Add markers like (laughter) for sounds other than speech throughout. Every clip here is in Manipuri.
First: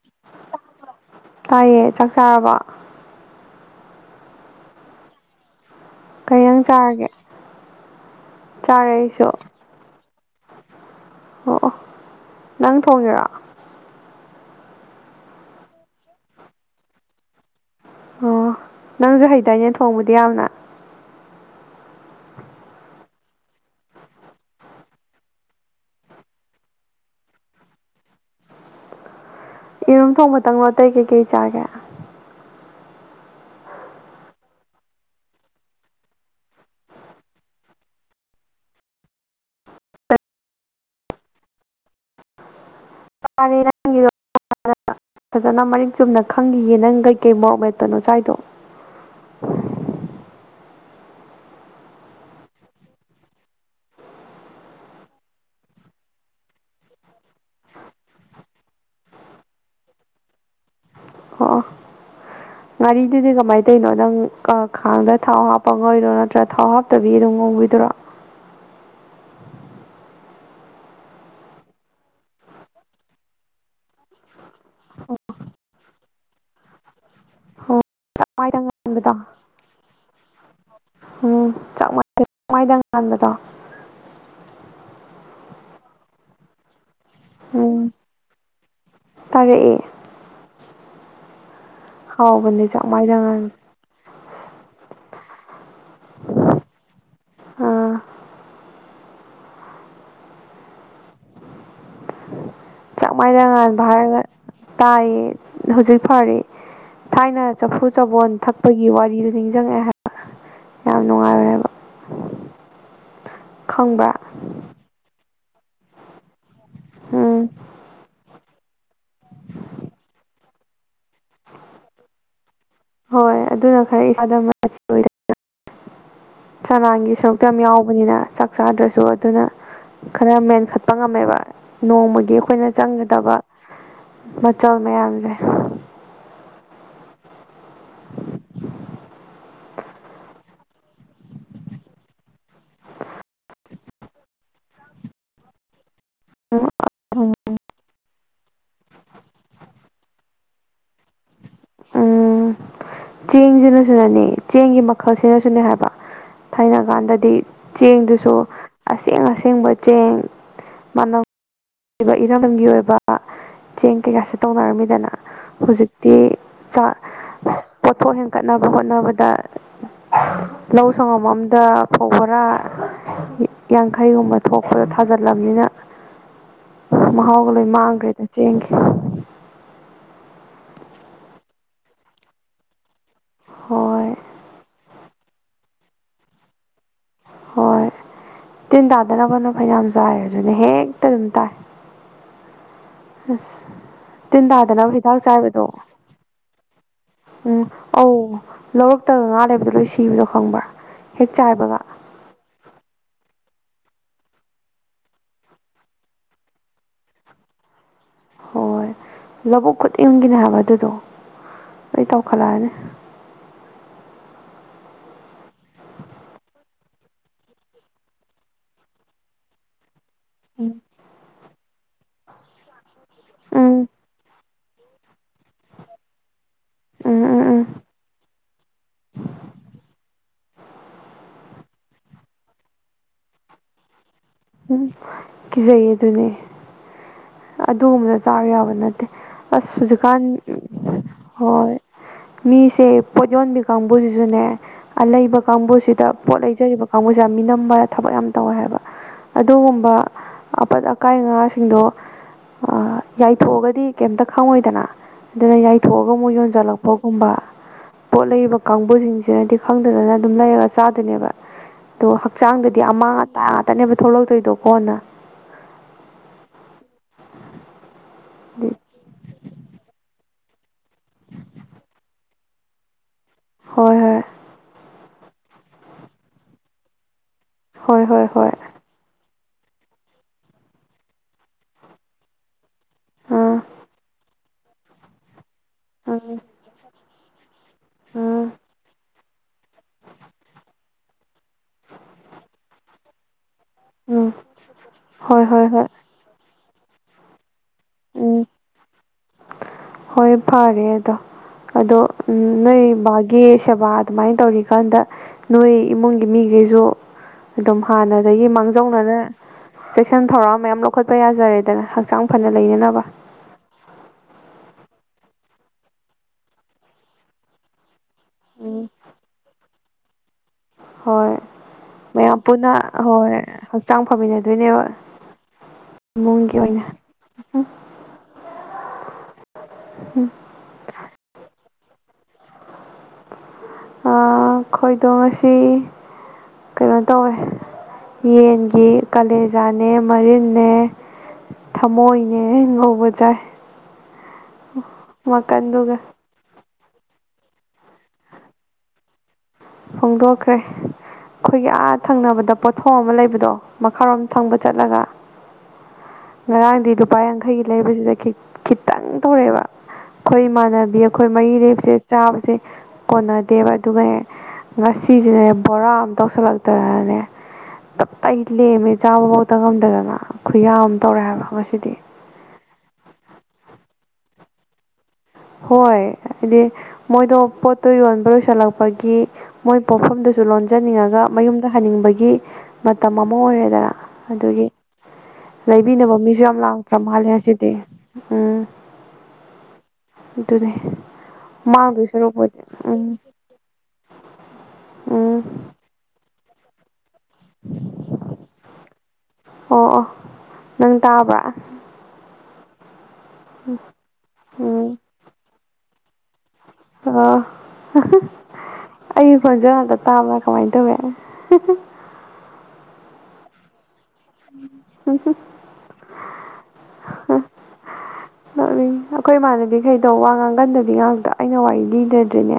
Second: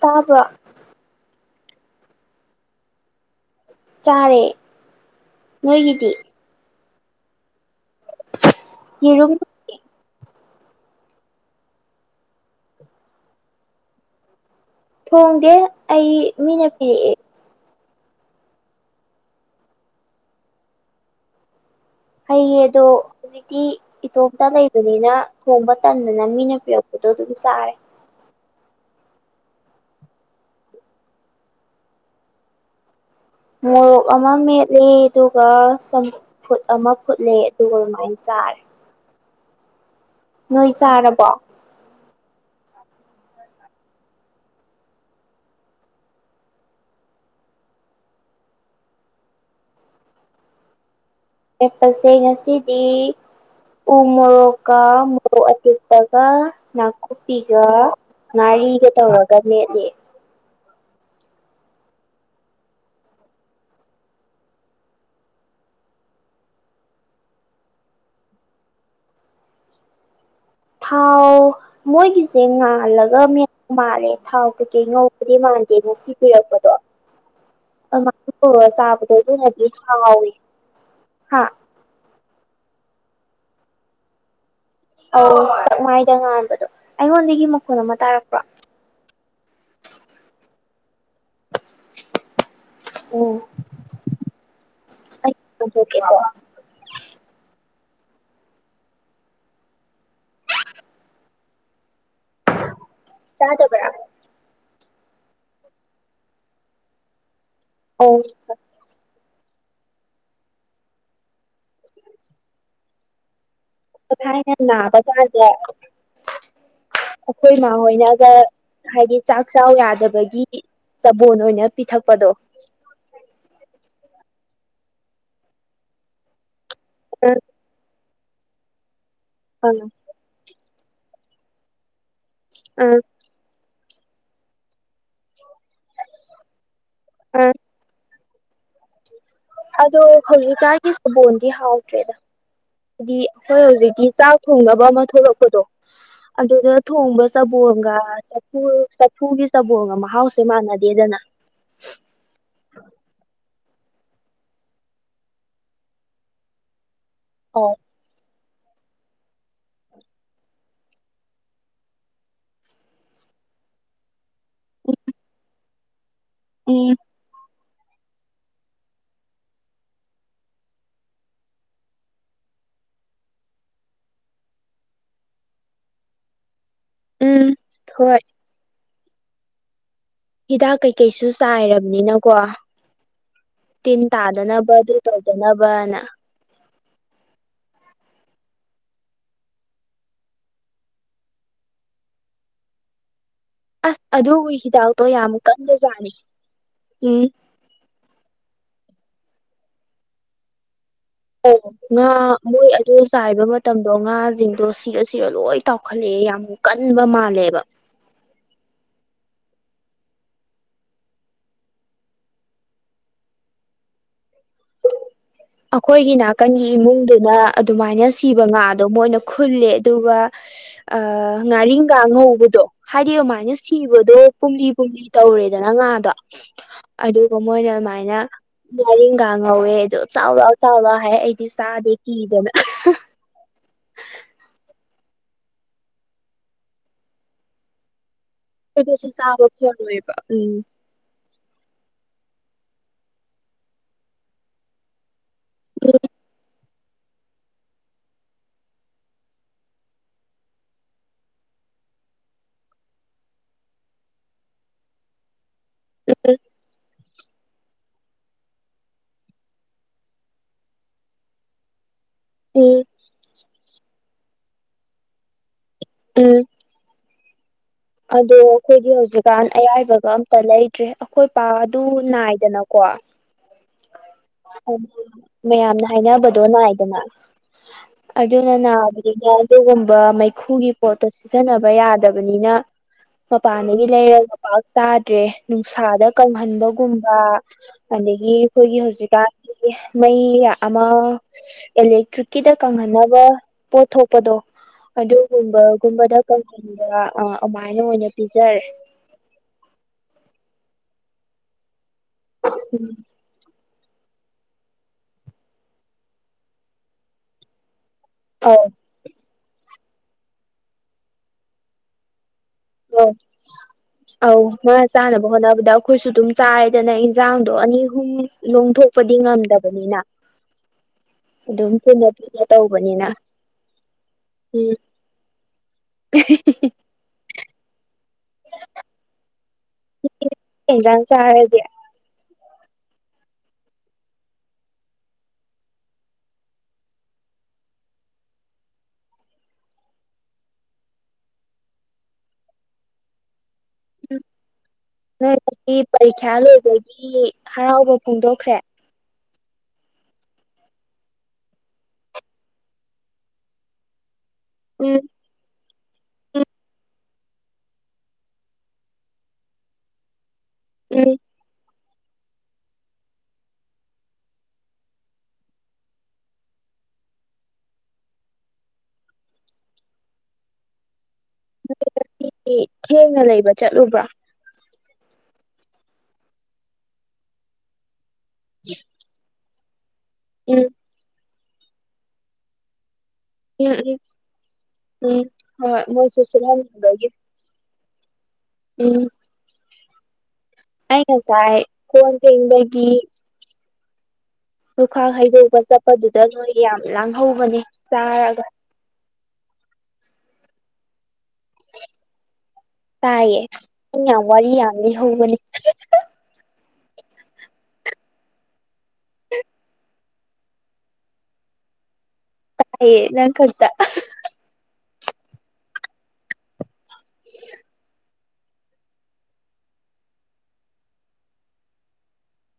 ꯇꯥꯕ꯭ꯔꯥ ꯇꯥꯏꯌꯦ ꯆꯥꯛ ꯆꯥꯔꯕ ꯆꯥꯔꯦ ꯅꯣꯏꯒꯤꯗꯤ ꯀꯩ ꯖꯥꯡ ꯆꯥꯔꯒꯦ ꯆꯥꯔꯦ ꯑꯩꯁꯨ ꯌꯦꯔꯨꯝ ꯑꯣ ꯅꯪ ꯊꯣꯡꯉꯤꯔꯣ ꯊꯣꯡꯗꯦ ꯑꯩ ꯃꯤꯅ ꯄꯤꯔꯛꯑꯦ ꯑꯣ ꯅꯪꯖꯨ ꯍꯩꯗꯥꯏꯅꯦ ꯊꯣꯡꯕꯗꯤ ꯌꯥꯝꯅ ꯍꯩꯌꯦꯗꯣ ꯍꯧꯖꯤꯛꯇꯤ ꯏꯇꯣꯝꯇ ꯂꯩꯕꯅꯤꯅ ꯊꯣꯡꯕ ꯇꯟꯗꯅ ꯃꯤꯅ ꯄꯤꯔꯛꯄꯗꯣ ꯑꯗꯨꯝ ꯆꯥꯔꯦ ꯏꯔꯨꯝꯊꯣꯡꯕꯇꯪꯅꯣ ꯑꯇꯩ ꯀꯩꯀꯩ ꯆꯥꯒꯦ ꯃꯣꯔꯣꯛ ꯑꯃ ꯃꯦꯠꯂꯤ ꯑꯗꯨꯒ ꯆꯝ ꯐꯨꯠ ꯑꯃ ꯐꯨꯠꯂꯦ ꯑꯗꯨꯒ ꯑꯗꯨꯃꯥꯏꯅ ꯆꯥꯔꯦ ꯅꯣꯏ ꯆꯥꯔꯕꯣ ꯆꯥꯔꯦ (unintelligible) ꯐꯖꯅ ꯃꯔꯤꯛ ꯆꯨꯝꯅ ꯈꯪꯒꯤꯒꯦ ꯅꯪ ꯀꯩꯀꯩ ꯃꯣꯔꯣꯛ ꯃꯦꯠꯄꯅꯣ ꯆꯥꯏꯗꯣ ꯂꯦꯞꯄꯁꯦ ꯉꯁꯤꯗꯤ ꯎ ꯃꯣꯔꯣꯛꯀ ꯃꯣꯔꯣꯛ ꯑꯇꯦꯛꯄꯒ ꯅꯥꯀꯨꯞꯄꯤꯒ ꯉꯔꯤꯒ ꯇꯧꯔꯒ ꯃꯦꯠꯂꯦ ꯑꯣ (inaudible) ꯉꯥꯔꯤꯗꯨꯗꯤ ꯀꯃꯥꯏꯅ ꯇꯧꯔꯤꯅꯣ ꯅꯪ ꯈꯥꯡꯗ ꯊꯥꯎ ꯍꯥꯞꯄ ꯉ ꯑꯣꯏꯔꯣ ꯅꯠꯇ꯭ꯔꯒ ꯊꯥꯎ ꯍꯥꯞꯇꯕꯤ ꯑꯗꯨꯝ ꯉꯧꯕꯤꯗꯣꯏꯔꯣ ꯊꯥꯎ ꯃꯣꯏꯒꯤꯁꯦ ꯉꯥꯜꯂꯒ ꯃ ꯃꯥꯜꯂꯦ ꯊꯥꯎ ꯀꯩꯀꯩ ꯉꯧꯕꯗꯤ ꯃꯥꯟꯗꯦ ꯉꯁꯤ ꯄꯤꯔꯛꯄꯗꯣ ꯑꯣ ꯆꯥꯛꯃꯥꯏꯗ ꯉꯥꯟꯕꯗꯣ ꯆꯥꯕꯗꯣ ꯂꯅꯗꯤ ꯍꯥꯎꯋ ꯍꯥ ꯁꯋꯥꯥꯏꯗ ꯉꯥꯟꯕꯗꯣ ꯑꯧ ꯆꯥꯛꯃꯥꯏꯗ ꯉꯥꯟꯕꯗꯣ ꯑꯩꯉꯣꯟꯗꯒꯤ ꯃꯈꯨꯜ ꯑꯃ ꯇꯥꯔꯛꯄ꯭ꯔꯣ ꯇꯥꯔꯛꯏ ꯍꯥꯎꯕꯅꯦ ꯆꯥꯛ ꯃꯥꯏꯅꯉ (unintelligible) ꯑꯥ ꯆꯥꯡ ꯃꯥꯟꯅ ꯉꯥꯟꯕ ꯇꯥꯗꯕ꯭ꯔꯥ ꯍꯥꯏꯔꯒ ꯇꯥꯏꯌꯦ ꯍꯧꯖꯤꯛ ꯐꯔꯤ ꯊꯥꯏꯅ ꯆꯐꯨ ꯑꯧ ꯆꯕꯣꯟ ꯊꯛꯄꯒꯤ ꯋꯥꯔꯤꯗꯨꯣ ꯅꯤꯡꯁꯤꯡꯉꯛꯑꯦ ꯍꯥꯏꯕ ꯌꯥꯝ ꯅꯨꯡꯉꯥꯏꯔꯦꯕ ꯈꯪꯕ꯭ꯔꯥ ꯈꯥꯏꯅ ꯅꯥꯕ ꯀꯥꯟꯗ ꯎꯝ ꯑꯩꯈꯣꯏ ꯏꯃꯥ ꯍꯣꯏꯅꯒ ꯍꯥꯏꯗꯤ ꯆꯥꯛ ꯆ ꯌꯥꯗꯕꯒꯤ ꯆꯕꯣꯟ ꯑꯣꯏꯅ ꯄꯤꯊꯛꯄꯗꯣ ꯍꯣꯏ ꯑꯗꯨꯅ ꯈꯔ ꯏꯁꯥꯗ ꯆꯅꯥꯟꯒꯤ ꯑ ꯁꯔꯨꯛꯇ ꯌꯥꯝ ꯌꯥꯎꯕꯅꯤꯅ ꯆꯥꯛ ꯆꯥꯗ꯭ꯔꯁꯨ ꯑꯗꯨꯅ ꯍꯂꯣ ꯈꯔ ꯃꯦꯟꯈꯠꯄ ꯉꯝꯃꯦꯕ ꯅꯣꯡꯃꯒꯤ ꯑꯩꯈꯣꯏꯅ ꯑ ꯆꯪꯒꯗꯕ ꯃꯆꯜ ꯃꯌꯥꯝꯁꯦ ꯑꯥ ꯑꯗꯣ ꯍꯧꯖꯤꯛꯀꯥꯟꯒꯤ ꯁꯕꯣꯟꯗꯤ ꯍꯥꯎꯗ꯭ꯔꯦꯗ ꯍꯥꯏꯗꯤ ꯑꯩꯈꯣꯏ ꯍꯧꯖꯤꯛꯇꯤ ꯆꯥꯛ ꯊꯣꯡꯅꯕ ꯑꯃ ꯊꯣꯛꯂꯛꯄꯗꯣ ꯑꯗꯨꯗ ꯊꯣꯡꯕ ꯆꯕꯣꯒ ꯆꯐꯨ ꯆꯐꯨꯒꯤ ꯆꯕꯣꯒ ꯃꯍꯥꯎꯁꯦ ꯃꯥꯟꯅꯗꯦꯗꯅ ꯎꯝ ꯆꯦꯡꯁꯤꯅꯁꯨꯅꯅꯦ ꯆꯦꯡꯒꯤ ꯃꯈꯜꯁꯤꯅꯁꯨꯅꯦ ꯍꯥꯏꯕ ꯊꯥꯏꯅ ꯀꯥꯟꯗꯗꯤ ꯑꯣ ꯆꯦꯡꯗꯨꯁꯨ ꯑꯁꯦꯡ ꯑꯁꯦꯡꯕ ꯆꯦꯡ ꯃꯅꯕ ꯂꯩ ꯏꯔꯝꯗꯝꯒꯤ ꯑꯣꯏꯕ ꯆꯦꯡ ꯀꯩꯀꯁꯤ ꯇꯧꯅꯔꯝꯃꯤꯗꯅ ꯍꯧꯖꯤꯛꯇꯤ ꯎꯝ ꯄꯣꯠꯊꯣꯛ ꯍꯦꯟꯀꯠꯅꯕ ꯍꯣꯠꯅꯕꯗ (unintelligible) ꯂꯧ ꯁꯪꯉꯝ ꯑꯝꯗ ꯐꯧ ꯕꯣꯔꯥ ꯌꯥꯡꯈꯩꯒꯨꯝꯕ ꯊꯣꯛꯄꯗꯣ ꯊꯥꯖꯤꯜꯂꯕꯅꯤꯅ ꯎꯝ ꯍꯒꯂꯣꯏ ꯍꯣꯏ ꯃꯥꯥꯡꯒ꯭ꯔꯦꯗ ꯆꯦꯡ ꯍꯤꯗꯥꯛ ꯀꯩꯀꯩꯁꯨ ꯆꯥꯏꯔꯕꯅꯤꯅꯀꯣ ꯇꯤꯟ ꯍꯣꯏ ꯇꯥꯗꯅꯕ ꯗꯣ ꯅꯕꯅꯥ ꯍꯣꯏ ꯇꯤꯟ ꯇꯥꯗꯅꯕꯅ ꯐꯅꯌꯥꯝ ꯆꯥꯏꯔ ꯑꯗꯨꯅꯦ ꯍꯦꯛꯇ ꯑꯗꯨꯝ ꯇꯥꯏ ꯑꯁ ꯇꯤꯟ ꯑꯗꯨꯒꯤ ꯇꯥꯗꯅꯕ ꯍꯤꯗꯥꯛꯇꯣ ꯍꯤꯗꯥꯛ ꯌꯥꯝ ꯆꯥꯏꯕꯗꯣ ꯀꯟꯕꯖꯥꯠꯅꯤ ꯎꯝ ꯑꯧ ꯂꯧꯔꯛꯇꯒ ꯉꯥ ꯂꯩꯕꯗꯣ ꯂꯣꯏ ꯁꯤꯕꯗꯣ ꯈꯪꯕ꯭ꯔꯥ ꯍꯦꯛ ꯆꯥꯏꯕꯒ ꯑꯣ ꯃꯣꯏ ꯑꯗ ꯆꯥꯏꯕ ꯃꯇꯝꯗꯣ ꯉꯥꯁꯤꯡꯗꯣ ꯁꯤꯔ ꯁꯤꯔ ꯂꯣꯏ ꯇꯥꯎꯈꯠꯂꯛꯑꯦ ꯌꯥꯝ ꯀꯟꯕ ꯃꯥꯜꯂꯦꯕ ꯍꯣꯏ ꯂꯧꯕꯨꯛ ꯈꯨꯗꯤꯡꯒꯤꯅꯦ ꯍꯥꯏꯕ ꯑꯗꯨꯗꯣ ꯑꯩ ꯇꯧꯈꯠꯂꯛꯑꯅꯤ ꯑꯩꯈꯣꯏꯒꯤ ꯅꯥꯀꯟꯒꯤ ꯏꯃꯨꯡꯗꯨꯗ ꯑꯗꯨꯃꯥꯏꯅ ꯁꯤꯕ ꯉꯥꯗꯣ ꯃꯣꯏꯅ ꯈꯨꯜꯂꯦ ꯑꯗꯨꯒ ꯎꯝ ꯉꯥꯔꯤꯡꯒꯥ ꯉꯧꯕꯗꯣ ꯍꯥꯏꯗꯤ ꯑꯗꯨꯃꯥꯏꯅ ꯎꯝ ꯁꯤꯕꯗꯣ ꯄꯨꯝꯂꯤ ꯀꯨꯂꯤ ꯇꯧꯔꯦꯗꯅ ꯉꯥꯗꯣ ꯎꯝ ꯑꯗꯨꯒ ꯎꯝ ꯎꯝ ꯃꯣꯏꯅ ꯑꯗꯨꯃꯥꯏꯅ ꯂꯔꯡꯒ ꯉꯧꯋꯦ ꯑꯗꯣ ꯆꯥꯎꯔ ꯆꯥꯎꯔ ꯍꯥꯏ ꯑꯩꯗꯤ ꯆꯥꯗꯦ ꯀꯤꯗꯦꯕ ꯎꯝ ꯀꯤꯖꯩꯌꯦ ꯑꯗꯨꯅꯦ ꯑꯗꯨꯒꯨꯝꯕꯅ ꯆꯥ ꯌꯥꯕ ꯅꯠꯇꯦ ꯑꯩꯈꯣꯏꯗꯁꯨ ꯆꯥꯕ ꯑꯁ ꯐꯪꯉꯣꯏꯕ ꯍꯧꯖꯤꯛꯀꯥꯟ ꯎꯝ ꯍꯣꯏ ꯃꯤꯁꯦ ꯄꯣꯠ ꯌꯣꯟꯕꯤ ꯀꯥꯡꯕꯨꯁꯤꯁꯨꯅꯦ ꯑ ꯂꯩꯩꯕ ꯀꯥꯡꯕꯨꯁꯤꯗ ꯄꯣꯠ ꯂꯩꯖꯔꯤꯕ ꯀꯥꯡꯕꯨꯁꯤꯦ ꯌꯥꯝ ꯃꯤꯅꯝꯕ ꯊꯕꯛ ꯌꯥꯝ ꯇꯧꯋꯦ ꯍꯥꯏꯕ ꯑꯗꯨꯒꯨꯝꯕ ꯑꯄꯠ ꯑꯀꯥꯏ ꯉꯥꯁꯤꯡꯗꯣ ꯌꯥꯏꯊꯣꯛꯑꯒꯗꯤ ꯀꯩꯇ ꯈꯪꯉꯣꯏꯗꯅ ꯑꯗꯨꯅ ꯌꯥꯏꯊꯣꯛꯑꯒ ꯑꯃꯨꯛ ꯌꯣꯟꯁꯤꯜꯂꯛꯄ ꯀꯕ ꯄꯣꯠ ꯂꯩꯔꯤꯕ ꯀꯥꯡꯕꯨꯁꯤꯡꯁꯤꯅꯗꯤ ꯈꯪꯗꯗꯅ ꯑꯗꯨꯝ ꯂꯩꯔꯒ ꯆꯥꯗꯣꯏꯅꯦꯕ ꯑꯗꯣ ꯎꯝ ꯎꯝ ꯍꯛꯆꯥꯡꯗꯗꯤ ꯑꯃꯥꯡ ꯑꯇꯥ ꯉꯥꯛꯇꯅꯦꯕ ꯊꯣꯛꯂꯛꯇꯣꯏꯗꯣꯀꯣꯅ ꯎꯝ ꯑꯗꯣ ꯑꯗꯨ ꯑꯩꯈꯣꯏꯗꯤ ꯍꯧꯖꯤꯛꯀꯥꯟ ꯑꯌꯥꯏꯕꯒ ꯂꯩꯇ꯭ꯔꯦ ꯑꯩꯈꯣꯏ ꯄꯗꯨ ꯅꯥꯏꯗꯅꯀꯣ ꯍꯣꯏ ꯃꯌꯥꯝꯅ ꯍꯥꯏꯅꯕꯗꯣ ꯅꯥꯏꯗꯅ ꯍꯣꯏ ꯍꯣꯏ ꯍꯣꯏ ꯑꯗ ꯍꯣꯏ ꯅꯥꯟ ꯑꯗꯨꯒꯨꯝꯕ ꯃꯩꯈꯨꯒꯤ ꯄꯣꯠꯇꯣ ꯁꯤꯖꯤꯟꯅꯕ ꯌꯥꯗꯕꯅꯤꯅ ꯑꯥ ꯃꯄꯥꯟꯗꯒꯤ ꯂꯩꯔꯒꯒ ꯄꯥꯛ ꯆꯥꯗ꯭ꯔꯦ ꯅꯨꯡꯁꯥꯗ ꯑꯥ ꯀꯪꯍꯟꯗꯧ ꯨꯝꯕ ꯑꯗꯒꯤ ꯑꯥ ꯑꯩꯈꯣꯏꯒꯤ ꯍꯧꯖꯤꯛꯀꯥꯟꯒꯤ ꯃꯩ ꯑꯃ ꯑꯦꯂꯦꯛꯇ꯭ꯔꯤꯛꯀꯤꯗ ꯀꯪꯍꯟꯅꯕ ꯄꯣꯠ ꯎꯝ ꯊꯣꯛꯄꯗꯣ ꯍꯣꯏ ꯍꯣꯏ ꯍꯣꯏ ꯑꯗꯨꯒꯨꯝꯕꯒꯨꯝꯕꯗ ꯀꯕ ꯑ ꯑꯗꯨꯃꯥꯏꯅ ꯑꯣꯏꯅ ꯎꯝ ꯄꯤꯖꯔꯦ ꯍꯣꯏ ꯐꯔꯦ ꯑꯗꯣ ꯑꯗꯣ ꯅꯣꯏ ꯕꯥꯒꯤ ꯁꯦꯕꯥ ꯑꯗꯨꯃꯥꯏꯅ ꯇꯧꯔꯤꯀꯥꯟꯗ ꯅꯣꯏ ꯏꯃꯨꯡꯒꯤ ꯃꯤꯈꯩꯁꯨ ꯑꯗꯨꯝ ꯍꯥꯟꯅꯗꯒꯤ ꯑꯧ ꯃꯥꯡꯖꯧꯅ ꯑꯗꯨꯅ ꯆꯦꯛꯁꯤꯟ ꯊꯧꯔꯥꯡ ꯃꯌꯥꯝ ꯂꯧꯈꯠꯄ ꯌꯥꯖꯔꯦꯗꯅ ꯍꯛꯆꯥꯡ ꯐꯅ ꯂꯩꯅꯅꯕ (unintelligible) ꯑꯧ ꯉꯥ ꯆꯥꯅꯕ ꯍꯣꯠꯅꯕꯗ ꯑꯩꯈꯣꯏꯁꯨ ꯑꯗꯨꯝ ꯆꯥꯏꯗꯅ ꯏꯟꯁꯥꯡꯗꯣ ꯑꯅꯤ ꯑꯍꯨꯝ ꯎꯝ ꯂꯣꯡꯊꯣꯛꯄꯗꯤ ꯉꯝꯗꯕꯅꯤꯅ ꯍꯣꯏ ꯑꯗꯨꯝ ꯄꯨꯟꯅ ꯃꯌꯥꯝ ꯄꯨꯟꯅ ꯇꯧꯕꯅꯤꯅ ꯍꯣꯏ ꯍꯛꯆꯥꯡ ꯎꯝ ꯐꯃꯤꯟꯅꯗꯣꯏꯅꯦꯕ ꯏꯃꯨꯡꯒꯤ ꯑꯣꯏꯅ ꯑꯦꯟꯅ ꯆꯔꯦꯗ ꯈꯣꯏꯗꯣꯡ ꯑꯁꯤ ꯀꯩꯅꯣ ꯇꯧꯋꯦ ꯌꯦꯟꯒꯤ ꯀꯥꯂꯦꯖꯥꯅꯦ ꯃꯔꯤꯟꯅ ꯊꯝꯃꯣꯏꯅꯦ ꯉꯧꯕ ꯆꯥꯏ ꯎꯝ ꯅꯣꯏ ꯉꯤ ꯃꯀꯟꯗꯨꯒ ꯄꯔꯤꯈ꯭ꯌꯥ ꯂꯣꯏꯕꯒꯤ ꯍꯔꯥꯎꯕ ꯐꯣꯡꯗꯣꯛꯈ꯭ꯔꯦ ꯐꯣꯡꯗꯣꯛꯈ꯭ꯔꯦ ꯑꯩꯈꯣꯏꯒꯤ ꯑꯥꯊꯪꯅꯕꯗ ꯄꯣꯠꯊꯣꯡ ꯑꯃ ꯂꯩꯕꯗꯣ ꯃꯈꯥꯔꯣꯝ ꯊꯪꯕ ꯎꯝ ꯆꯠꯂꯒ ꯉꯔꯥꯡꯗꯤ ꯂꯨꯄꯥ ꯌꯥꯡꯈꯩꯒꯤ ꯂꯩꯕꯁꯤꯗ ꯈꯤꯇꯪ ꯇꯧꯔꯛꯑꯦꯕ ꯑꯩꯈꯣꯏ ꯏꯃꯥꯟꯅꯕꯤ ꯑꯩꯈꯣꯏ ꯃꯔꯤꯔꯦꯛꯁꯦ ꯆꯥꯕꯁꯦ ꯀꯣꯟꯅꯗꯦꯕ ꯑꯗꯨꯒ ꯍꯦꯛ ꯉꯁꯤꯁꯤꯅꯦ ꯕꯣꯔꯥ ꯑꯃ ꯇꯧꯁꯤꯜꯂꯛꯇꯅꯅꯦ ꯇꯞ ꯑꯩ ꯂꯦꯝꯃꯦ ꯆꯥꯕꯐꯥꯎꯗ ꯉꯝꯗꯗꯅ ꯈꯨꯌꯥ ꯑꯃ ꯇꯧꯔꯛꯑꯦ ꯍꯥꯏꯕ ꯉꯁꯤꯗꯤ ꯊꯦꯡꯅ ꯂꯩꯕ ꯆꯠꯂꯨꯕ꯭ꯔꯥ ꯍꯣꯏ ꯍꯥꯏꯗꯤ ꯃꯣꯏꯗꯣ ꯄꯣꯠꯇꯣ ꯌꯣꯟꯕ ꯂꯣꯏꯁꯤꯜꯂꯛꯄꯒꯤ ꯃꯣꯏ ꯄꯣꯛꯐꯝꯗꯨ ꯁꯨ ꯎꯝ ꯂꯣꯟꯖꯟꯅꯤꯡꯉꯒ ꯃꯌꯨꯝꯗ ꯍꯟꯅꯤꯡꯕꯒꯤ ꯃꯇꯝ ꯑꯃ ꯎꯝ ꯑꯣꯏꯔꯦꯗꯅ ꯎꯝ ꯑꯗꯨꯒꯤ ꯎꯝ ꯍꯣꯏ ꯂꯩꯕꯤꯅꯕ ꯃꯣꯏꯁꯨ ꯃꯤꯁꯨ ꯌꯥꯝ ꯂꯥꯡꯈ꯭ꯔꯕ ꯁꯨꯠꯍꯟꯅꯤꯡꯕꯒꯤ ꯃꯥꯜꯂꯦ ꯉꯁꯤꯗꯤ ꯎꯝ ꯎꯝ ꯑꯗꯨꯅꯦ ꯑꯩ ꯀꯁꯥꯏ ꯃꯥꯡꯗꯣꯏ ꯀꯣꯟ ꯀ ꯏꯗ ꯁꯔꯨꯛꯄꯨꯗꯤ ꯎꯝ ꯂꯨꯈꯥꯛ ꯎꯝ ꯍꯩꯗꯧꯕ ꯆꯠꯄꯗꯨꯗ ꯅꯣꯏ ꯌꯥꯝ ꯂꯥꯡꯍꯧꯕꯅꯦ ꯆꯥꯔꯒ ꯑꯣ ꯑꯣ ꯅꯪ ꯇꯥꯕ꯭ꯔꯥ ꯇꯥꯏꯑꯌꯦ ꯑꯋꯥꯔꯤ ꯑꯅꯤ ꯎꯝ ꯍ ꯑꯣ ꯑꯩ ꯍꯣꯟꯖꯔꯗ ꯇꯥꯕ꯭ꯔꯥ ꯀꯃꯥꯏꯅ ꯇꯧꯋꯦ ꯍꯥꯏꯌꯦꯦ ꯅꯪ ꯈꯠꯇ ꯍ ꯍꯝ ꯑꯩꯈꯣꯏ ꯏꯃꯥꯟꯅꯕꯤꯈꯩꯗꯣ ꯋꯥ ꯉꯥꯡꯒꯟꯗꯕꯤ ꯉꯥꯛꯇ ꯑꯩꯅ ꯋꯥꯔꯤ ꯂꯤꯗꯗ꯭ꯔꯤꯅꯦ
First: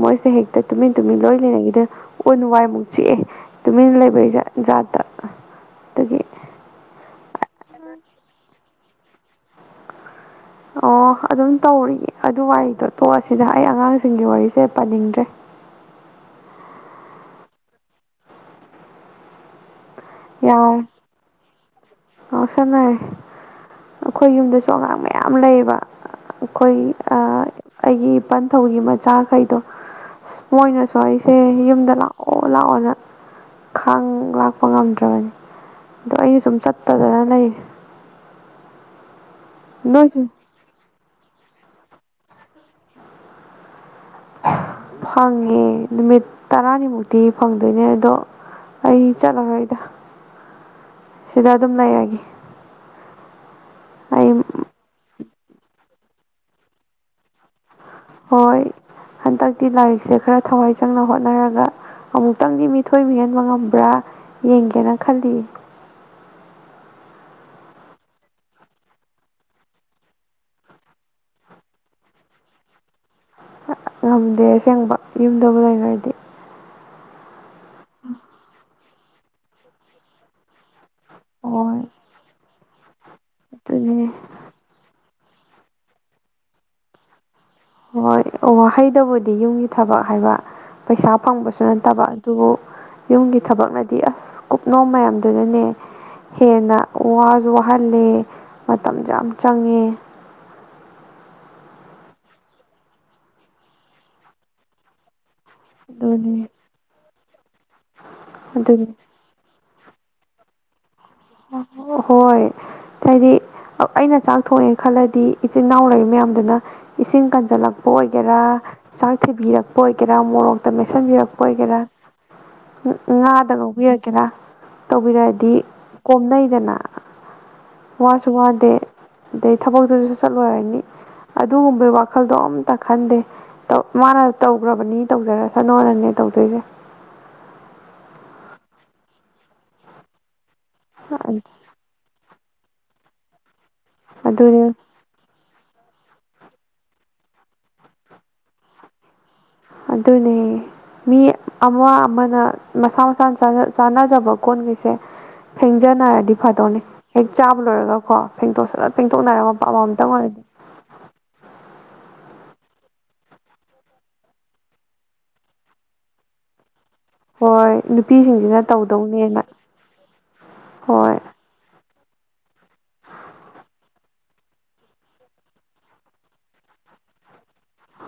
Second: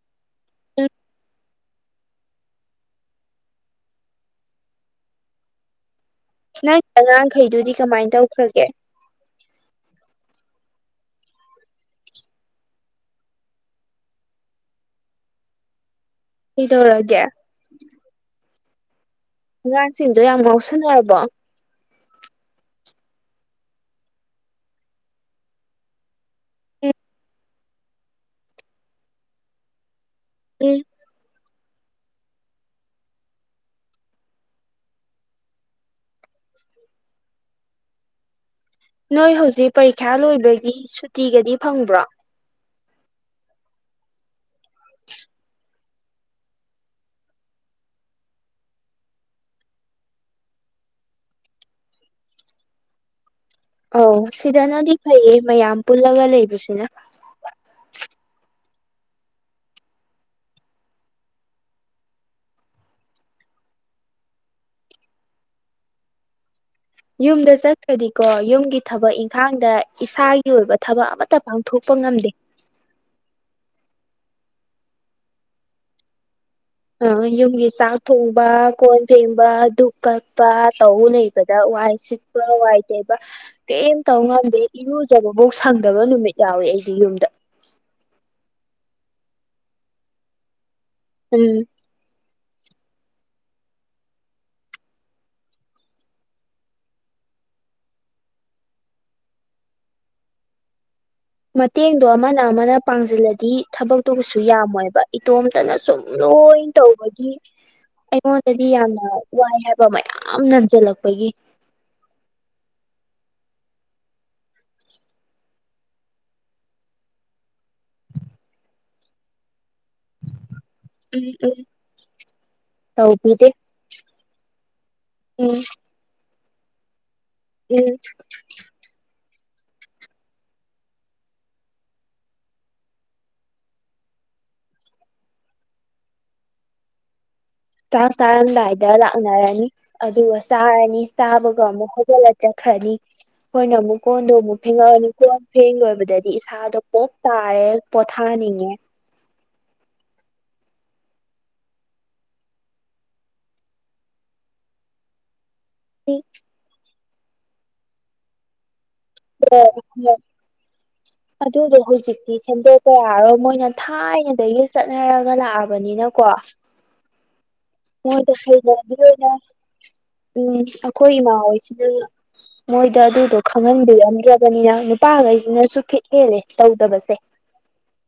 ꯃꯣꯏꯁꯦ ꯍꯦꯛꯛꯇ ꯇꯃꯤ ꯇꯃꯤ ꯂꯣꯏ ꯂꯩ ꯀꯗ ꯑꯣꯏ ꯅꯨꯡ ꯋꯥꯏꯃꯨꯛ ꯆꯤꯛꯑꯦ ꯇꯨꯃꯤꯟꯅ ꯂꯩꯕꯠ ꯖꯥꯠꯇ ꯑꯗꯒꯤ ꯅꯪ ꯑꯉꯥꯡꯈꯩꯗꯨꯗꯤ ꯀꯃꯥꯏꯅ ꯇꯧꯈ꯭ꯔꯒꯦ ꯑꯣ ꯑꯗꯨꯝ ꯇꯧꯔꯤꯌꯦ ꯑꯗꯨ ꯋꯥꯔꯤꯗꯣ ꯇꯣꯛꯑꯁꯤꯗ ꯑꯩ ꯑꯉꯥꯡꯁꯤꯡꯒꯤ ꯋꯥꯔꯤꯁꯦ ꯄꯥꯅꯤꯡꯗ꯭ꯔꯦ ꯁꯤꯗꯧꯔꯒꯌꯥ ꯑꯉꯥꯡꯁꯤꯡꯗꯣ ꯌꯥꯝ ꯉꯥꯎꯁꯟꯅꯔꯕꯣ ꯑ ꯁꯝꯅꯔꯦ ꯑꯩꯈꯣꯏ ꯌꯨꯝꯗꯁꯨ ꯑꯉꯥꯡ ꯃꯌꯥꯝ ꯂꯩꯕ ꯑꯩꯈꯣꯏ ꯎꯝ ꯑꯩꯒꯤ ꯏ ꯄꯟꯊꯧꯒꯤ ꯃꯆꯥꯈꯩꯗꯣ ꯑꯁ ꯎꯝ ꯃꯣꯏꯅꯁꯨ ꯑꯩꯁꯦ ꯌꯨꯝꯗ ꯂꯥꯛꯑꯣ ꯂꯥꯛꯑꯣꯅ ꯈꯪ ꯂꯥꯛꯄ ꯉꯝꯗꯦ ꯑꯗꯣ ꯑꯩ ꯁꯨꯝ ꯆꯠꯇꯗꯅ ꯂꯩ ꯅꯣꯏ ꯍꯧꯖꯤꯛ ꯄꯔꯤꯈ꯭ꯌꯥ ꯅꯣꯏꯁꯨ ꯂꯣꯏꯕꯒꯤ ꯁꯨꯇꯤꯒꯗꯤ ꯐꯪꯕ꯭ꯔꯣ ꯍꯥꯡꯉꯦ ꯅꯨꯃꯤꯠ ꯇꯔꯥꯅꯤꯃꯨꯛꯇꯤ ꯐꯪꯗꯣꯏꯅꯦ ꯑꯗꯣ ꯑꯩ ꯆꯠꯂꯣꯏꯗ ꯁꯤꯗ ꯑꯗꯨꯝ ꯂꯩꯔꯒꯦ ꯑꯧ ꯑꯩ ꯁꯤꯗꯅꯗꯤ ꯐꯩꯌꯦ ꯃꯌꯥꯝ ꯄꯨꯜꯂꯒ ꯂꯩꯕꯁꯤꯅ ꯍꯣꯏ ꯍꯟꯗꯛꯇꯤ ꯂꯥꯏꯔꯤꯛꯁꯦ ꯈꯔ ꯊꯋꯥꯏ ꯆꯪꯅ ꯍꯣꯠꯅꯔꯒ ꯑꯃꯨꯛꯇꯪꯗꯤ ꯃꯤꯊꯣꯏ ꯃꯤꯍꯟꯕ ꯉꯝꯕ꯭ꯔꯥ ꯌꯦꯡꯒꯦꯅ ꯈꯜꯂꯤ ꯌꯨꯝꯗ ꯆꯠꯇꯈ꯭ꯔꯗꯤꯀꯣ ꯌꯨꯝꯒꯤ ꯊꯕꯛ ꯏꯪꯈꯥꯡꯗ ꯏꯁꯥꯒꯤ ꯑꯣꯏꯕ ꯊꯕꯛ ꯑꯃꯠꯇ ꯄꯥꯡꯊꯣꯛꯄ ꯉꯝꯗꯦ ꯉꯝꯗꯦ ꯑꯁꯦꯡꯕ ꯌꯨꯝꯗꯕꯨ ꯂꯩꯅꯗꯤ ꯑ ꯌꯨꯝꯒꯤ ꯆꯥꯛ ꯊꯣꯡꯕ ꯀꯣꯟ ꯊꯦꯡꯕ ꯙꯨꯞꯛ ꯀꯛꯄ ꯇꯧꯧꯕꯅꯩ ꯕꯗ ꯍꯣꯏ ꯋꯥꯏ ꯁꯤꯠꯄ ꯋꯥꯏ ꯇꯩꯕ ꯑꯗꯨꯅꯦ ꯀꯩꯝꯇꯧ ꯉꯝꯗ ꯏꯔꯨꯖꯕꯐꯧ ꯁꯪꯗꯕ ꯅꯨꯃꯤꯠ ꯌꯥꯎꯏꯤ ꯑꯩꯁꯦ ꯌꯨꯝꯗ ꯍꯣꯏ ꯋꯥꯍꯩꯗꯕꯨꯗꯤ ꯌꯨꯝꯒꯤ ꯊꯕꯛ ꯍꯥꯏꯕ ꯄꯩꯁꯥ ꯐꯪꯕꯁꯨ ꯎꯝ ꯅꯠꯇꯕ ꯑꯗꯨꯕꯨ ꯌꯨꯝꯒꯤ ꯊꯕꯛꯅꯗꯤ ꯑꯁ ꯀꯨꯞꯅꯣ ꯃꯌꯥꯝꯗꯨꯅꯅꯦ ꯍꯦꯟꯅ ꯋꯥꯁꯨ ꯋꯥꯍꯜꯂꯦ ꯃꯇꯝꯁꯨ ꯌꯥꯝ ꯆꯪꯉꯦ ꯃꯇꯦꯡꯗꯣ ꯑꯃꯅ ꯑꯃꯅ ꯄꯥꯡꯁꯤꯜꯂꯗꯤ ꯊꯕꯛꯇꯨꯕꯨꯁꯨ ꯌꯥꯝꯃꯣꯏꯕ ꯏꯇꯣꯝꯇꯅ ꯁꯨꯝ ꯑꯗꯨꯅꯤ ꯂꯣꯏꯅ ꯇꯧꯕꯒꯤ ꯑꯩꯉꯣꯟꯗꯗꯤ ꯑꯗꯨꯅꯤ ꯌꯥꯝꯅ ꯋꯥꯏ ꯍꯥꯏꯕ ꯃꯌꯥꯝ ꯅꯟꯁꯤꯜꯂꯛꯄꯒꯤ ꯍꯣꯏ ꯇꯗꯤ ꯑꯩꯅ ꯆꯥꯛ ꯊꯣꯡꯉꯦ ꯈꯜꯂꯗꯤ ꯏꯆꯤꯟꯜ ꯏꯅꯥꯎ ꯂꯩ ꯃꯌꯥꯝꯗꯨꯅ ꯏꯁꯤꯡ ꯀꯟꯁꯤꯜꯂꯛꯄ ꯑꯣꯏꯒꯦꯔꯥ ꯏꯟꯁꯥꯡ ꯊꯩꯕꯤꯔꯛꯄ ꯑꯣꯏꯒꯦꯔꯥ ꯃꯣꯔꯣꯛ ꯎꯝ ꯃꯠꯁꯤꯟꯕꯤꯔꯛꯄ ꯎꯝ ꯑꯣꯏꯒꯦꯔꯥ ꯇꯧꯕꯤꯗꯦ ꯉꯥꯗ ꯉꯧꯕꯤꯔꯛꯀꯦꯔꯥ ꯇꯧꯕꯤꯔꯛꯑꯗꯤ ꯎꯝ ꯀꯣꯝꯅꯩꯗꯅ ꯎꯝ ꯋꯥꯁꯨ ꯋꯥꯗꯦ ꯑꯗꯩ ꯊꯕꯛꯇꯨꯁꯨꯁꯨ ꯆꯠꯂꯣꯏꯔꯅꯤ ꯑꯗꯨꯒꯨꯝꯕꯒꯤ ꯋꯥꯈꯜꯗꯣ ꯑꯝꯇ ꯈꯟꯗꯦ ꯧ ꯃꯥꯅ ꯇꯧꯈ꯭ꯔꯕꯅꯤ ꯇꯧꯖꯔꯁꯅꯣꯅꯅꯦ ꯇꯧꯗꯣꯏꯁꯦ ꯆꯥꯛ ꯆꯥꯔꯝꯗꯥꯏꯗ ꯂꯥꯛꯅꯔꯅꯤ ꯑꯗꯨꯒ ꯆꯥꯔꯅꯤ ꯆꯥꯕꯒ ꯑꯃꯨꯛ ꯆꯠꯂ ꯆꯠꯈ꯭ꯔꯅꯤ ꯑꯩꯈꯣꯏꯅ ꯑꯃꯨꯛ ꯀꯣꯟꯗꯣ ꯑꯃꯨꯛ ꯑꯗꯨꯅꯦ ꯐꯦꯡꯉꯛꯑꯅꯤ ꯀꯣꯟ ꯐꯦꯡ ꯂꯣꯏꯕꯗꯗꯤ ꯏꯁꯥꯗꯣ ꯀꯣꯞ ꯇꯥꯔꯦ ꯄꯣꯊꯥꯅꯤꯡꯉꯦ ꯑꯗꯨꯅꯦ ꯃꯤ ꯑꯃ ꯑꯃꯅ ꯃꯁꯥ ꯃꯁꯥꯅ ꯆꯥꯟꯅꯖꯕ ꯀꯣꯟꯈꯩꯁꯦ ꯐꯦꯡꯖꯅꯔꯗꯤ ꯐꯥꯗꯣꯛꯅꯤ ꯍꯦꯛ ꯆꯥꯕ ꯂꯣꯏꯔꯒꯀꯣ ꯐꯦꯡꯇꯣꯛ ꯁꯖꯠ ꯐꯦꯡꯇꯣꯛꯅꯔ ꯃ ꯄꯝꯕ ꯑꯝꯇꯪ ꯑꯣꯏꯔꯗꯤ ꯑꯗꯨꯗꯣ ꯍꯧꯖꯤꯛꯇꯤ ꯁꯦꯝꯗꯣꯛꯄ ꯌꯥꯔꯣꯏ ꯃꯣꯏꯅ ꯊꯥꯏꯅꯗꯒꯤ ꯆꯠꯅꯔꯒ ꯂꯥꯛꯑꯕ ꯕꯅꯤꯅ ꯀꯣ ꯍꯣꯏ ꯃꯣꯏꯗ ꯅꯨꯄꯤꯁꯤꯡꯁꯤꯅ ꯐꯩꯔ ꯑꯗꯨ ꯑꯣꯏꯅ ꯇꯧꯗꯧꯅꯦꯅ ꯎꯝ ꯑꯩꯈꯣꯏ ꯍꯣꯏ ꯏꯃꯥ ꯍꯣꯏꯁꯤꯅ ꯃꯣꯏꯗ ꯑꯗꯨꯗꯣ ꯈꯪꯍꯟꯕꯤꯔꯝꯗ꯭ꯔꯕꯅꯤꯅ ꯅꯨꯄꯥꯈꯩꯁꯤꯅꯁꯨ ꯈꯤꯠꯍꯦꯜꯂꯦ ꯇꯧꯗꯕꯁꯦ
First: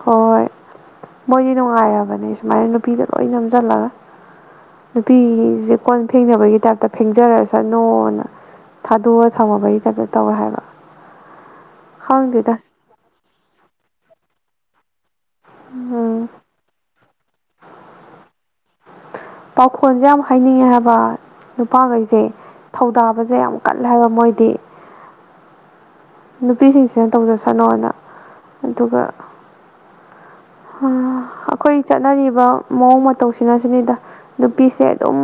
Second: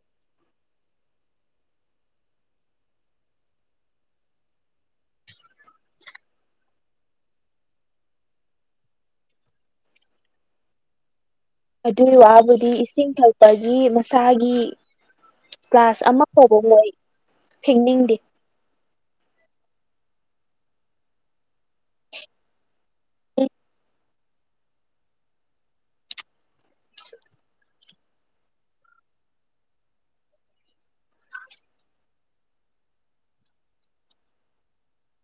ꯍꯣꯏ ꯍꯣꯏ ꯃꯣꯏꯗꯤ ꯅꯨꯡꯉꯥꯏꯔꯕꯅꯦ ꯁꯨꯃꯥꯏꯅ ꯅꯨꯄꯤꯗ ꯂꯣꯏ ꯅꯝꯁꯤꯜꯂꯒ ꯅꯨꯄꯤꯁꯦ ꯀꯣꯟ ꯐꯦꯡꯅꯕꯒꯤ ꯇꯥꯏꯞꯇ ꯐꯦꯡꯖꯔꯁꯠꯅꯣꯅ ꯊꯥꯗꯣꯛꯑ ꯊꯝꯃꯕꯒꯤ ꯇꯥꯏꯞꯇ ꯇꯧꯋꯦ ꯍꯥꯏꯕ ꯑꯗꯨꯒꯤ ꯈꯪꯗꯦꯗ ꯋꯥꯕꯨꯗꯤ ꯏꯁꯤꯡ ꯊꯛꯄꯒꯤ ꯃꯁꯥꯒꯤ ꯀ꯭ꯂꯥꯁ ꯎꯝ ꯑꯃ ꯐꯥꯎꯕ ꯃꯣꯏ ꯊꯦꯡꯅꯤꯡꯗꯦ ꯄꯥꯎꯈꯣꯟꯁꯦ ꯌꯥꯝ ꯍꯥꯏꯅꯤꯡꯉꯦ ꯍꯥꯏꯕ ꯅꯨꯄꯥꯈꯩꯁꯦ ꯊꯧꯗꯥꯕꯁꯦ ꯌꯥꯝ ꯀꯜꯂꯦ ꯍꯥꯏꯕ ꯃꯣꯏꯗꯤ ꯅꯨꯄꯤꯁꯤꯡꯁꯤꯅ ꯇꯧꯖꯁꯅꯣꯅ ꯑꯗꯨꯒ ꯎꯝ ꯑꯩꯈꯣꯏ ꯆꯠꯅꯔꯤꯕ ꯃꯑꯣꯡ ꯃꯇꯧꯁꯤꯅꯁꯨꯅꯤꯗ ꯅꯨꯄꯤꯁꯦ ꯑꯗꯨꯝ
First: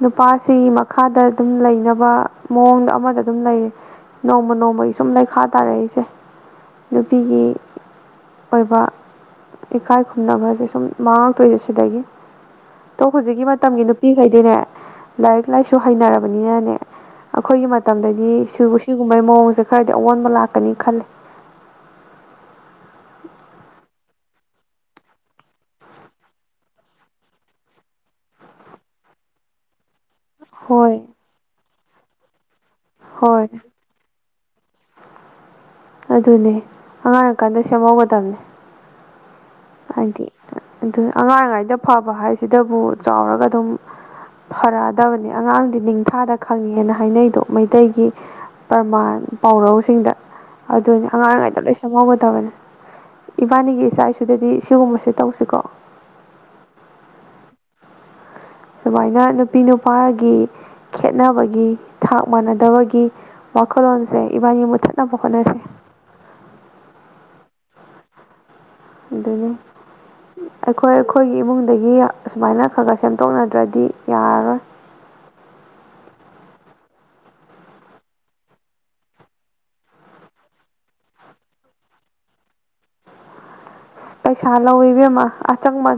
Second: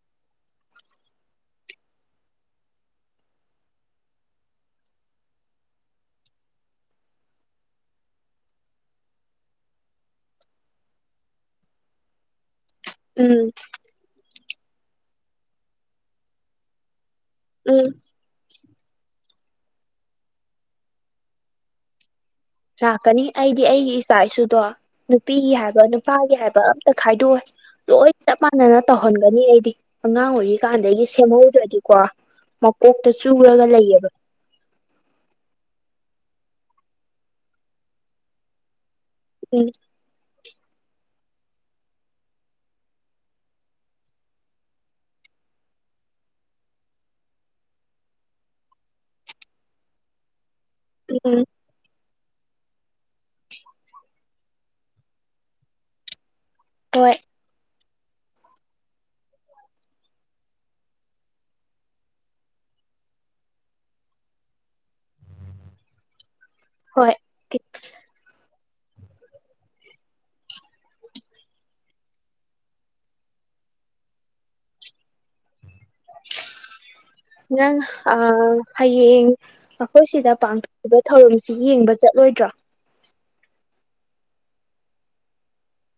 ꯅꯨꯄꯥꯁꯤ ꯃꯈꯥꯗ ꯑꯗꯨꯝ ꯂꯩꯅꯕ ꯃꯑꯣꯡꯗ ꯑꯃꯗ ꯑꯗꯨꯝ ꯂꯩꯔ ꯅꯣꯡꯃ ꯅꯣꯡꯃꯒꯤ ꯁꯨꯝ ꯂꯩꯈꯥ ꯇꯥꯔꯛꯏꯁꯦ ꯅꯨꯄꯤꯒꯤ ꯑꯣꯏꯕ ꯏꯀꯥꯏ ꯈꯨꯝꯅꯕꯁꯦ ꯁꯨꯝ ꯃꯥꯡꯉꯛꯇꯣꯏꯁꯦ ꯁꯤꯗꯒꯤ ꯑꯣ ꯍꯧꯖꯤꯛꯀꯤ ꯎꯝ ꯃꯇꯝꯒꯤ ꯅꯨꯄꯤꯈꯩꯗꯤꯅꯦ ꯂꯥꯏꯔꯤꯛ ꯂꯥꯏꯁꯨ ꯍꯩꯅꯔꯕꯅꯤꯅꯅꯦ ꯑꯩꯈꯣꯏꯒꯤ ꯎꯝ ꯃꯇꯝꯗꯗꯤ ꯁꯤꯒꯨꯝꯕꯩ ꯃꯑꯣꯡꯁꯦ ꯈꯔꯗꯤ ꯑꯑꯣꯟꯕ ꯂꯥꯛꯀꯅꯤ ꯈꯜꯂꯦ ꯂꯥꯛꯀꯅꯤ ꯑꯩꯗꯤ ꯑꯩꯒꯤ ꯏꯆꯥ ꯏꯁꯨꯗꯣ ꯅꯨꯄꯤꯒꯤ ꯍꯥꯏꯕ ꯅꯨꯄꯥꯒꯤ ꯍꯥꯏꯕ ꯑꯝꯇ ꯈꯥꯏꯗꯣꯛꯑꯦ ꯂꯣꯏ ꯆꯞ ꯃꯥꯟꯅꯅ ꯇꯧꯍꯟꯒꯅꯤ ꯑꯩꯗꯤ ꯑꯉꯥꯡ ꯍꯣꯏ ꯑꯣꯏꯔꯤꯀꯥꯟꯗꯒꯤ ꯁꯦꯝꯍꯧꯗ꯭ꯔꯗꯤꯀꯣ ꯃꯀꯣꯛꯇ ꯍꯣꯏ ꯆꯨꯔꯒ ꯂꯩꯌꯦꯕ ꯑꯗꯨꯅꯦ ꯑꯉꯥꯡꯔꯀꯥꯟꯗ ꯁꯦꯝꯍꯧꯒꯗꯕꯅꯦ ꯎꯝ ꯍꯥꯏꯗꯤ ꯑꯗꯨ ꯑꯉꯥꯡꯉꯩꯗ ꯐꯕ ꯍꯥꯏꯁꯤꯗꯕꯨ ꯆꯥꯎꯔꯒ ꯑꯗꯨꯝ ꯐꯔꯛꯑꯗꯕꯅꯤ ꯑꯉꯥꯡꯗꯤ ꯅꯤꯡꯊꯥꯗ ꯈꯪꯉꯦꯅ ꯍꯥꯏꯅꯩꯗꯣ ꯃꯩꯇꯩꯒꯤ ꯄ꯭ꯔꯃꯥꯟ ꯄꯥꯎꯔꯧꯁꯤꯡꯗ ꯑꯗꯨꯅꯤ ꯎꯝ ꯑꯉꯥꯡꯉꯩꯗ ꯂꯣꯏ ꯁꯦꯝꯪꯍꯧꯒꯗꯕꯅꯦ ꯏꯕꯥꯅꯤꯒꯤ ꯏꯆꯥ ꯏꯁꯨꯗꯗꯤ ꯁꯤꯒꯨꯝꯕꯕꯁꯤꯦ ꯇꯧꯁꯤꯀꯣ ꯑꯩꯣꯏ ꯁꯨꯃꯥꯏꯅ ꯅꯨꯄꯤ ꯅꯨꯄꯥꯒꯤ ꯈꯦꯠꯅꯕꯒꯤ ꯊꯥꯛ ꯃꯥꯟꯅꯗꯕꯒꯤ ꯋꯥꯈꯜꯂꯣꯟꯁꯦ ꯏꯕꯥꯒꯤ ꯃꯨꯠꯊꯠꯅꯕ ꯍꯣꯠꯅꯁꯩ ꯍꯣꯏ ꯑꯗꯨꯗꯒꯤ ꯑꯩꯈꯣꯏ ꯑꯩꯈꯣꯏꯒꯤ ꯏꯃꯨꯡꯗꯒꯤ ꯑꯁꯨꯃꯥꯏꯅ ꯈꯔ ꯈꯔ ꯁꯦꯝꯗꯣꯛꯅꯗ꯭ꯔꯗꯤ ꯌꯥꯔꯔꯣꯏ ꯅꯪ ꯑ ꯍꯌꯦꯡ ꯑꯩꯈꯣꯏ ꯁꯤꯗ ꯄꯥꯡꯊꯣꯛꯕ ꯊꯧꯔꯝꯁꯤ ꯌꯦꯡꯕ ꯆꯠꯂꯣꯏꯗ꯭ꯔꯥ ꯑꯁ ꯄꯩꯁꯥ ꯂꯧꯏꯤꯕꯦꯝꯃ ꯑꯆꯪꯕ